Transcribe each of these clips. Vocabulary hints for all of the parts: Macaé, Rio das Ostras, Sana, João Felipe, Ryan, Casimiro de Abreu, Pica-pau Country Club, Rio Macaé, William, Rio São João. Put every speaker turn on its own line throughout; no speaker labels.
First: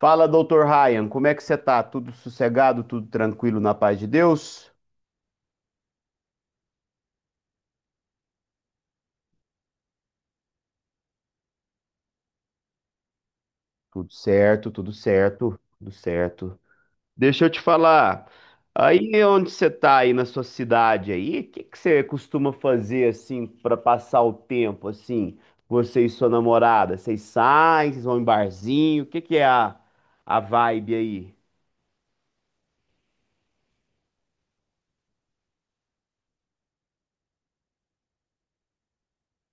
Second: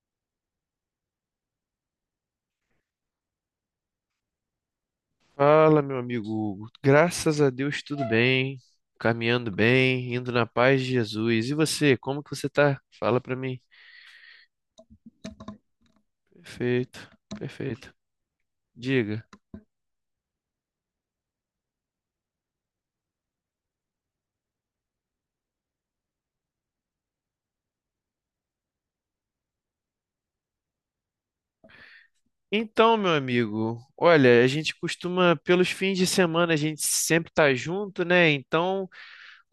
Fala, doutor Ryan, como é que você tá? Tudo sossegado, tudo tranquilo na paz de Deus?
Fala, meu amigo Hugo. Graças a Deus, tudo bem, caminhando bem, indo na paz de Jesus. E você, como que você tá? Fala pra mim.
Tudo certo, tudo certo, tudo certo.
Perfeito,
Deixa eu te
perfeito.
falar, aí
Diga.
onde você tá aí na sua cidade aí, o que que você costuma fazer assim pra passar o tempo assim, você e sua namorada? Vocês saem, vocês vão em barzinho, o que que é a vibe aí?
Então, meu amigo, olha, a gente costuma, pelos fins de semana, a gente sempre tá junto, né? Então,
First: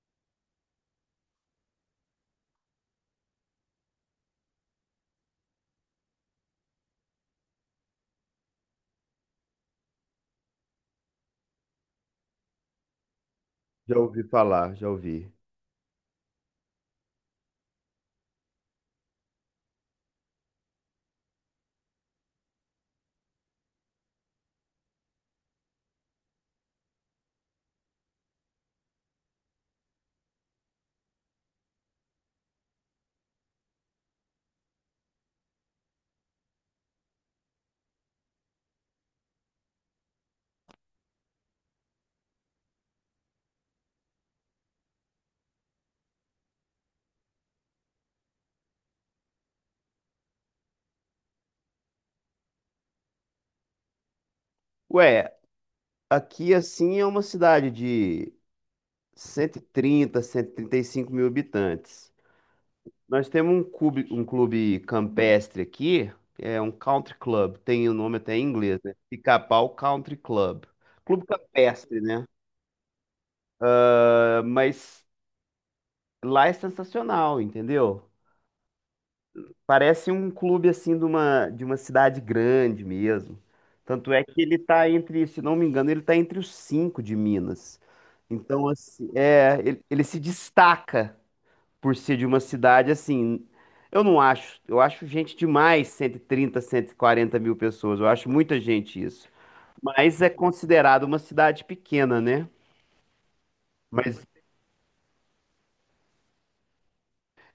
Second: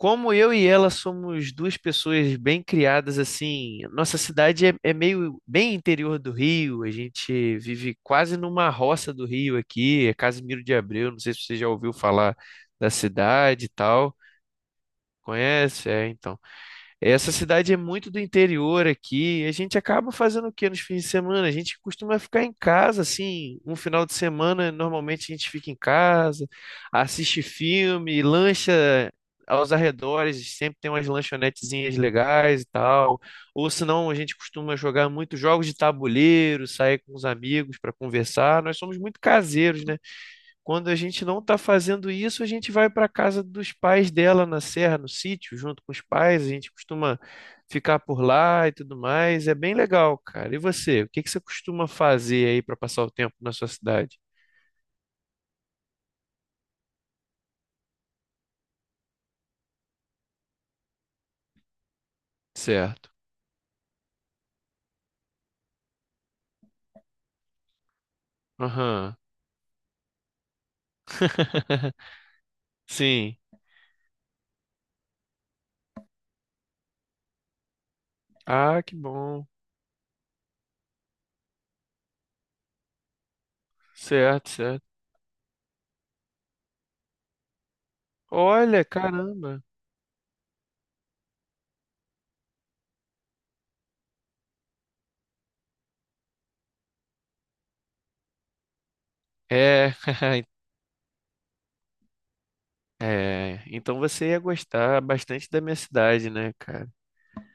como eu e ela somos duas pessoas bem criadas, assim, nossa cidade é meio bem interior do Rio, a gente vive quase numa roça do Rio aqui, é Casimiro de Abreu, não sei se você já ouviu falar da cidade e
Já
tal.
ouvi falar, já ouvi.
Conhece? É, então. Essa cidade é muito do interior aqui. A gente acaba fazendo o quê nos fins de semana? A gente costuma ficar em casa, assim, um final de semana, normalmente a gente fica em casa, assiste filme, lancha aos arredores, sempre tem umas lanchonetezinhas legais e tal. Ou senão a gente costuma jogar muito jogos de tabuleiro, sair com os amigos para conversar. Nós somos muito caseiros, né? Quando a gente não está fazendo isso, a gente vai para a casa dos pais dela na serra, no sítio, junto com os pais. A gente costuma ficar por lá e tudo mais. É bem legal, cara. E você? O que que você costuma fazer aí para passar o tempo na sua cidade?
Ué, aqui assim é uma cidade de cento cento trinta, trinta e trinta e cinco mil habitantes.
Certo.
Nós temos um clube campestre aqui, é um country club, tem o nome até em inglês, né?
Aham.
Pica-pau Country Club. Clube campestre, né?
Sim.
Ah, mas lá é sensacional, entendeu?
Ah, que bom.
Parece um clube assim de uma cidade grande mesmo. Tanto é que
Certo,
ele
certo.
tá entre, se não me engano, ele tá entre os cinco de Minas. Então,
Olha,
assim, é,
caramba.
ele se destaca por ser de uma cidade assim. Eu não acho, eu acho gente demais, 130, 140 mil pessoas. Eu acho muita gente isso.
É,
Mas é considerado uma cidade pequena, né?
é. Então
Mas,
você ia gostar bastante da minha cidade, né, cara?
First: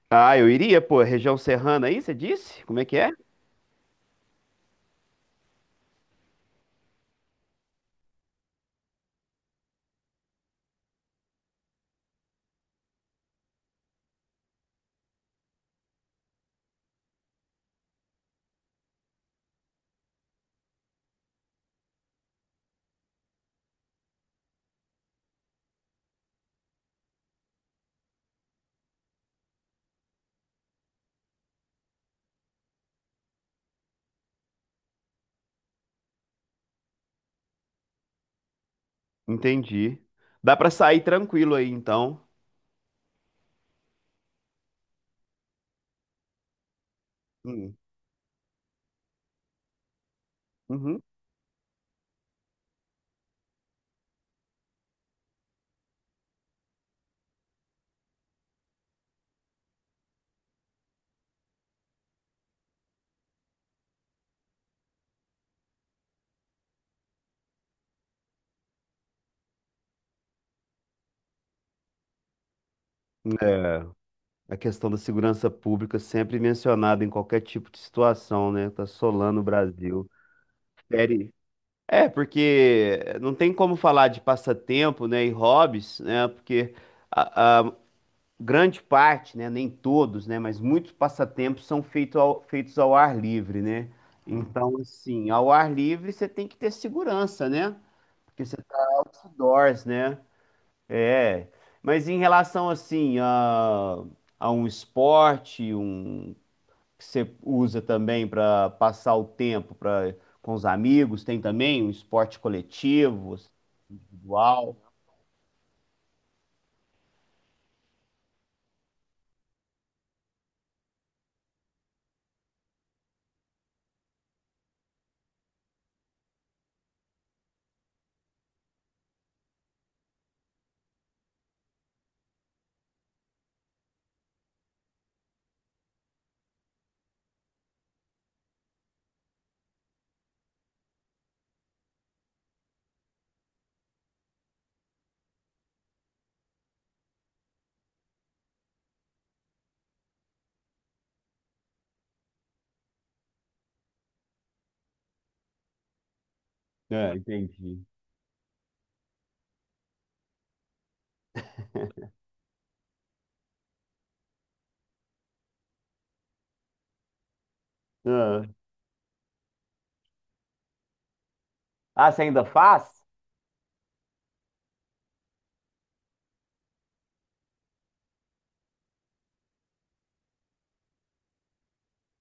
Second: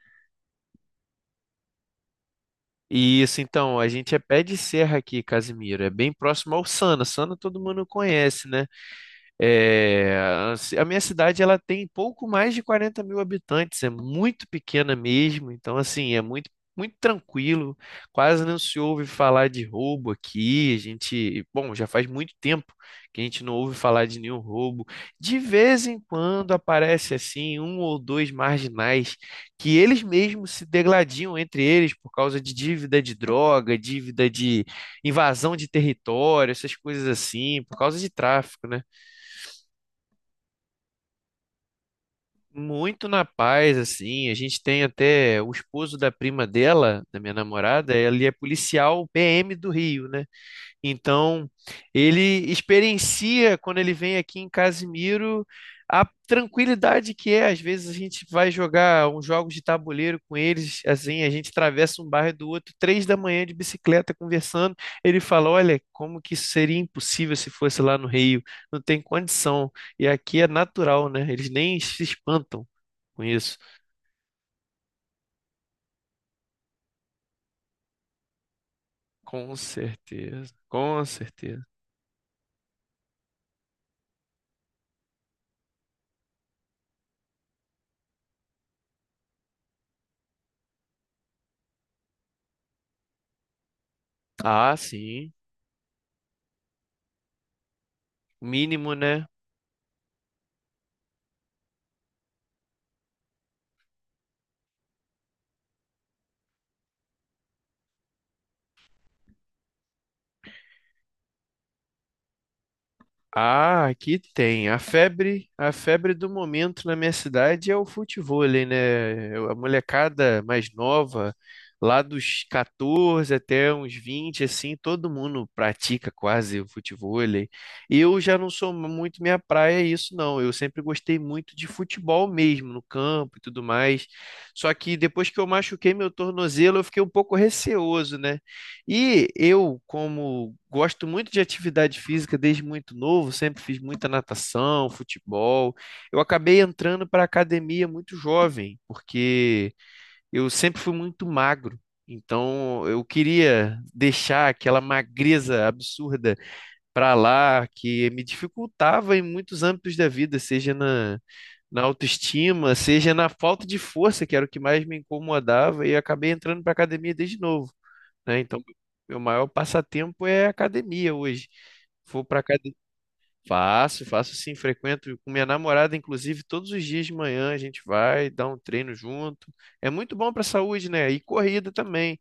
ah, eu iria, pô, região serrana aí, você disse? Como é que é?
Isso, então, a gente é pé de serra aqui, Casimiro. É bem próximo ao Sana. Sana todo mundo conhece, né? É, a minha cidade ela tem pouco mais de 40 mil habitantes, é muito pequena mesmo, então assim, é muito, muito tranquilo, quase não se ouve falar de roubo aqui. A gente, bom, já faz muito tempo que a gente não ouve falar de nenhum roubo. De vez em quando aparece assim um ou dois marginais que eles mesmos se degladiam entre eles por causa de dívida de droga, dívida de invasão de território, essas coisas assim, por causa de tráfico, né?
Entendi. Dá pra sair tranquilo aí, então.
Muito na paz, assim. A gente tem até o esposo da prima dela, da minha
Hum,
namorada, ele é policial PM do Rio, né?
uhum.
Então, ele experiencia, quando ele vem aqui em Casimiro, a tranquilidade que é. Às vezes a gente vai jogar uns jogos de tabuleiro com eles, assim, a gente atravessa um bairro do outro, 3 da manhã de bicicleta conversando. Ele fala: Olha, como que isso seria impossível se fosse lá no Rio? Não tem condição. E aqui é natural, né? Eles nem se espantam com isso.
É, a questão da segurança pública sempre mencionada em qualquer tipo de situação, né? Tá assolando o
Com
Brasil.
certeza, com
Fere,
certeza.
é, porque não tem como falar de passatempo, né, e hobbies, né, porque a grande parte, né, nem todos, né, mas muitos passatempos são feitos ao ar livre, né?
Ah,
Então, assim,
sim.
ao ar livre você tem que ter segurança, né? Porque você tá
Mínimo, né?
outdoors, né? É. Mas em relação, assim, a um esporte, um que você usa também para passar o tempo, para com os amigos, tem também um esporte coletivo.
Ah, aqui tem.
Uau.
A febre do momento na minha cidade é o futevôlei, né? A molecada mais nova, lá dos 14 até uns 20, assim, todo mundo pratica quase o futevôlei. Eu já não sou muito minha praia isso, não. Eu sempre gostei muito de futebol mesmo, no campo e tudo mais. Só que depois que eu machuquei meu tornozelo, eu fiquei um pouco receoso, né? E eu, como gosto muito de atividade física desde muito novo, sempre fiz muita natação, futebol. Eu acabei entrando para a academia muito jovem, porque eu sempre fui muito magro. Então, eu queria deixar aquela magreza absurda
Ah,
para lá,
entendi.
que me dificultava em muitos âmbitos da vida, seja na, na autoestima, seja na falta de força, que era o que mais me incomodava, e eu acabei entrando para a academia desde novo, né?
Ah,
Então, meu maior passatempo é academia hoje.
ah, você
Vou para
ainda
academia.
faz?
Faço, faço sim, frequento com minha namorada, inclusive, todos os dias de manhã a gente vai dar um treino junto. É muito bom para a saúde, né? E corrida também.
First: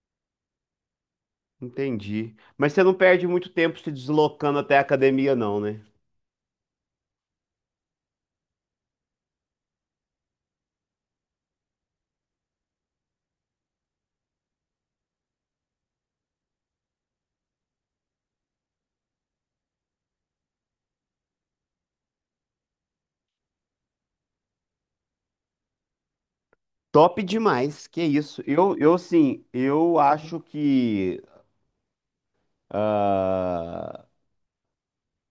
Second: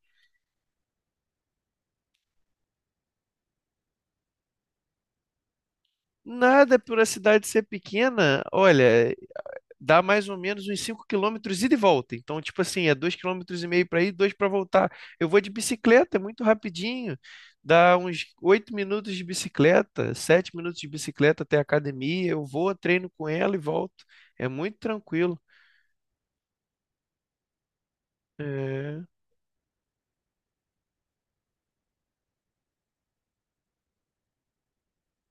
Entendi. Mas você não perde muito tempo se deslocando até a academia, não, né?
Nada por a cidade ser pequena, olha, dá mais ou menos uns 5 quilômetros ida e volta. Então, tipo assim, é 2,5 quilômetros para ir, 2 para voltar. Eu vou de bicicleta, é muito rapidinho. Dá uns 8 minutos de bicicleta, 7 minutos de bicicleta até a academia. Eu vou, treino com ela e volto. É muito tranquilo.
Top demais, que isso. Eu
É,
sim, eu acho que ah,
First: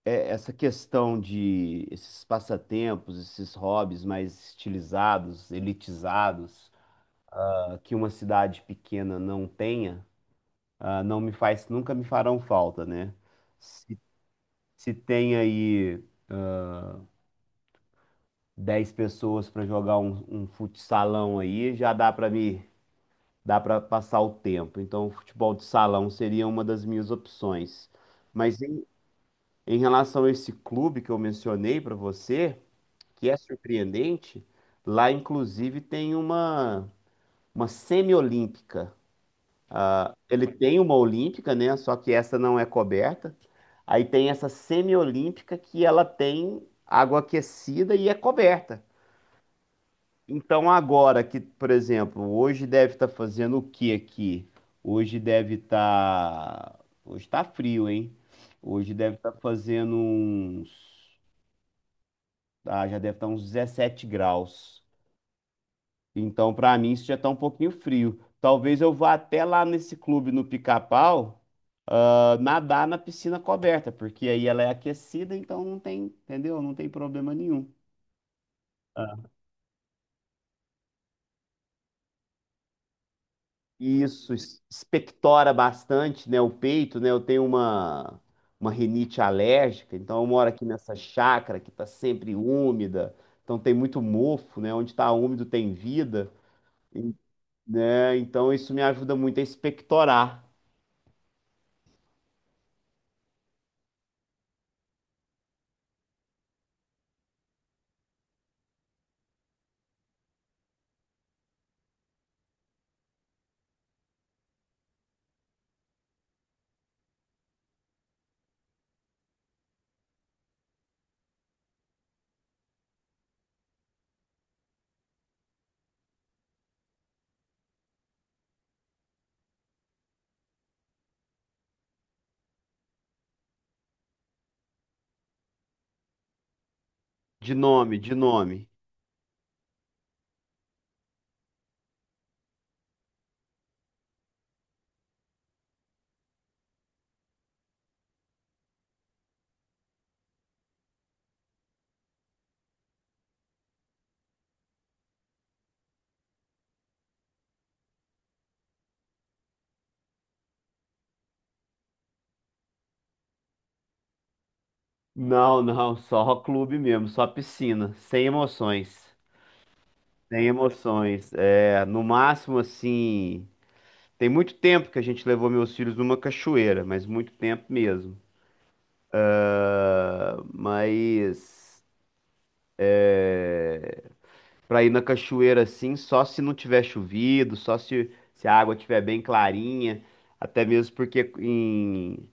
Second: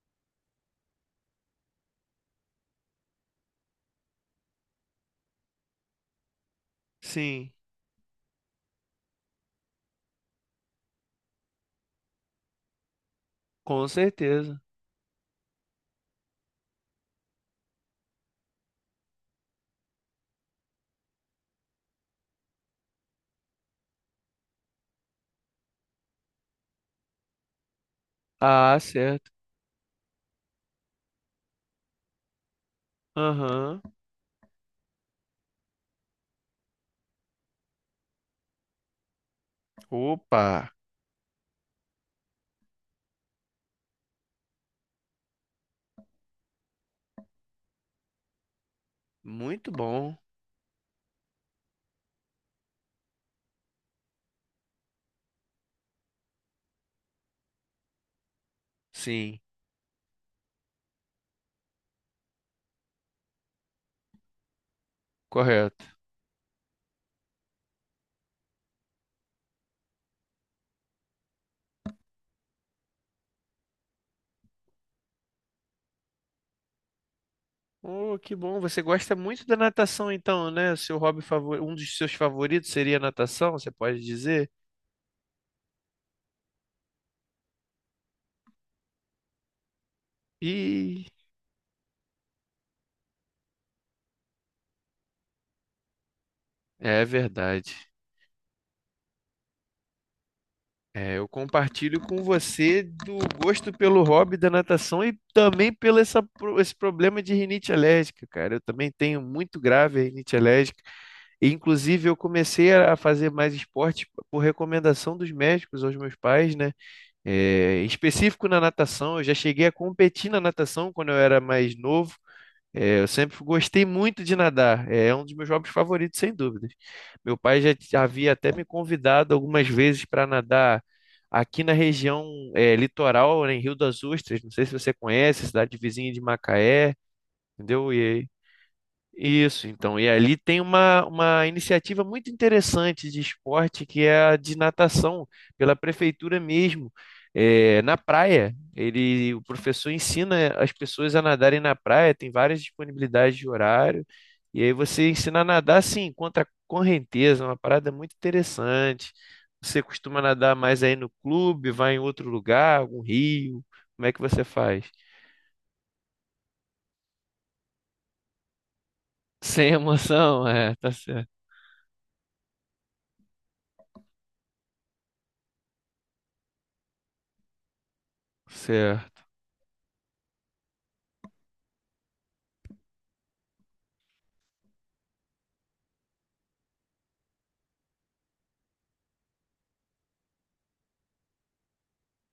essa questão de esses passatempos, esses hobbies mais estilizados, elitizados,
sim,
ah, que uma cidade pequena não tenha, ah, não me faz, nunca me farão falta, né?
com
Se,
certeza.
se tem aí 10 pessoas para jogar um futsalão aí, já dá para me dá para passar o tempo. Então, o futebol de salão seria uma das minhas opções. Mas
Ah,
em,
certo.
em relação a esse clube que eu mencionei para você, que é
Aham.
surpreendente, lá inclusive tem uma semi-olímpica. Ah,
Opa,
ele tem uma olímpica, né? Só que essa não é coberta. Aí tem essa semi-olímpica que ela tem água aquecida e é coberta.
muito bom.
Então, agora que, por exemplo, hoje deve estar fazendo o que aqui? Hoje deve estar. Hoje está frio, hein? Hoje deve estar
Sim,
fazendo uns. Ah, já deve estar uns 17 graus.
correto.
Então, para mim, isso já está um pouquinho frio. Talvez eu vá até lá nesse clube no Pica-Pau, ah, nadar na piscina coberta, porque aí ela é aquecida, então não tem, entendeu? Não tem problema nenhum.
Oh, que bom. Você gosta muito da natação, então, né? O seu hobby favor... um dos seus favoritos seria a natação, você pode
Isso
dizer?
expectora bastante, né, o peito, né? Eu tenho uma rinite alérgica, então eu moro aqui nessa
E
chácara que está sempre úmida, então tem muito mofo, né? Onde está úmido tem vida,
é
e-
verdade.
né? Então isso me ajuda muito a expectorar.
É, eu compartilho com você do gosto pelo hobby da natação e também pelo essa, esse problema de rinite alérgica, cara. Eu também tenho muito grave a rinite alérgica. E, inclusive, eu comecei a fazer mais esporte por recomendação dos médicos aos meus pais, né? É, em específico na natação, eu já cheguei a competir na natação quando eu era mais novo. É, eu sempre gostei muito de nadar, é um dos meus hobbies favoritos, sem dúvidas. Meu pai já havia até me convidado algumas vezes para nadar aqui na região é, litoral, né, em Rio das Ostras. Não sei se você conhece, cidade vizinha de Macaé,
De
entendeu?
nome, de nome.
Isso, então. E ali tem uma iniciativa muito interessante de esporte, que é a de natação, pela prefeitura mesmo. É, na praia, ele, o professor ensina as pessoas a nadarem na praia, tem várias disponibilidades de horário, e aí você ensina a nadar assim, contra a correnteza, uma parada muito interessante. Você costuma nadar mais aí no clube, vai em outro lugar, algum rio? Como é que você faz?
Não, não, só clube mesmo, só piscina, sem emoções.
Sem
Sem
emoção, é, tá certo.
emoções. É, no máximo assim, tem muito tempo que a gente levou meus filhos numa cachoeira, mas muito tempo mesmo.
Certo.
Mas pra ir na cachoeira assim, só se não tiver chovido, só se, se a água tiver bem clarinha, até mesmo porque em...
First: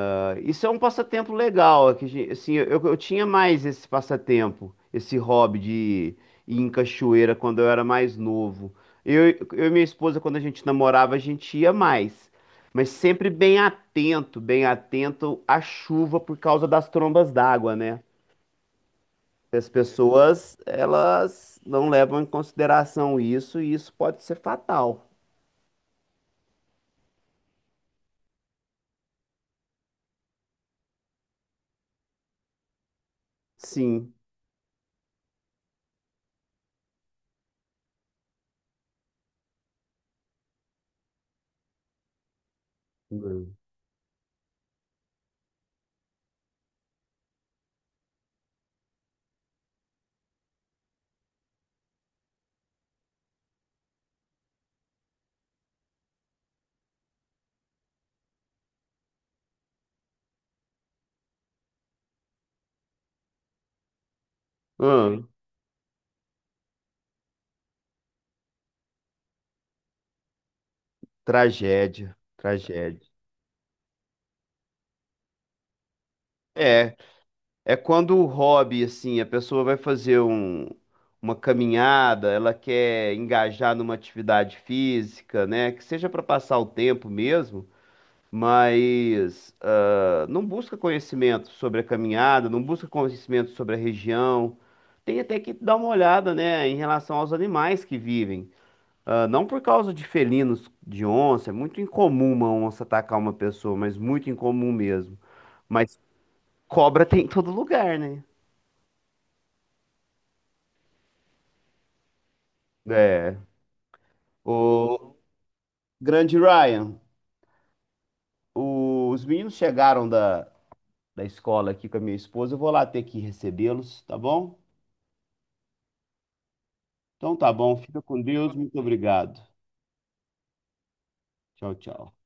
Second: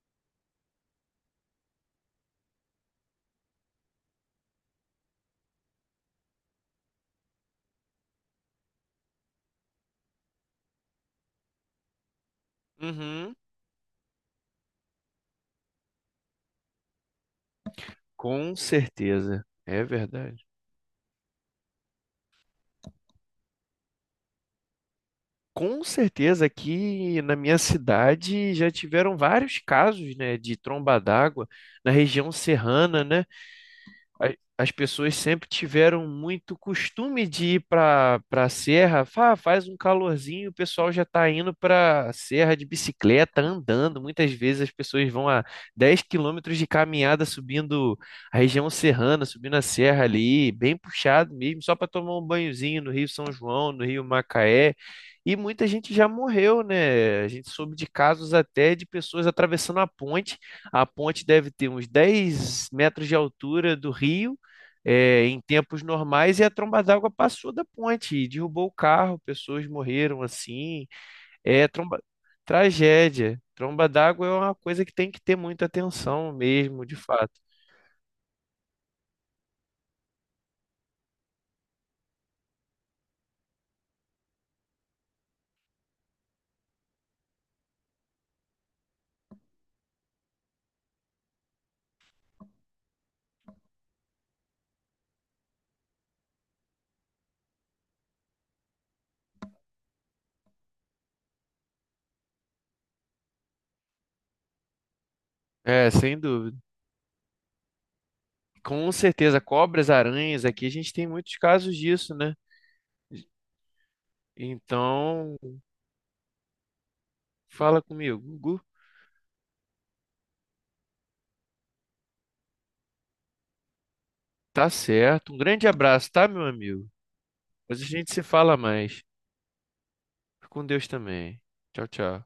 ah, isso é um passatempo legal, é que, assim, eu tinha mais esse passatempo, esse hobby de ir em cachoeira quando eu era mais novo. Eu e minha esposa, quando a gente namorava, a gente ia mais, mas sempre
Uhum.
bem atento à chuva por causa das trombas d'água, né?
Com certeza,
As
é verdade.
pessoas, elas não levam em consideração isso e isso pode ser fatal.
Com certeza aqui na minha cidade já tiveram vários casos, né, de tromba d'água na região serrana, né?
Sim.
a- As pessoas sempre tiveram muito costume de ir para para serra. Faz um calorzinho, o pessoal já está indo para a serra de bicicleta,
Hum.
andando. Muitas vezes as pessoas vão a 10 quilômetros de caminhada subindo a região serrana, subindo a serra ali, bem puxado mesmo, só para tomar um banhozinho no Rio São João, no Rio Macaé. E muita gente já morreu, né? A gente soube de casos até de pessoas atravessando a ponte, a ponte deve ter uns 10 metros de altura do rio, é,
Hum,
em tempos normais, e a tromba d'água passou da ponte, e derrubou o carro, pessoas morreram assim. É tromba...
tragédia, tragédia.
Tragédia. Tromba d'água é uma coisa que tem que ter muita atenção mesmo,
É,
de fato.
é quando o hobby, assim, a pessoa vai fazer um, uma caminhada, ela quer engajar numa atividade física, né? Que seja para passar o tempo mesmo, mas não busca conhecimento sobre a caminhada, não busca conhecimento sobre a região. Tem até que dar uma olhada, né, em relação aos animais que vivem. Ah, não por causa de felinos, de onça, é muito incomum uma onça atacar uma pessoa, mas muito incomum mesmo.
É,
Mas
sem dúvida.
cobra tem em todo lugar, né?
Com certeza, cobras, aranhas, aqui a gente tem muitos casos disso, né?
É. O
Então,
grande Ryan,
fala comigo, Gugu.
os meninos chegaram da escola aqui com a minha esposa. Eu vou lá ter que recebê-los, tá bom?
Tá certo. Um grande abraço, tá, meu amigo?
Então tá bom,
Depois a
fica
gente
com
se
Deus,
fala
muito
mais.
obrigado.
Fica com Deus também.
Tchau,
Tchau,
tchau.
tchau.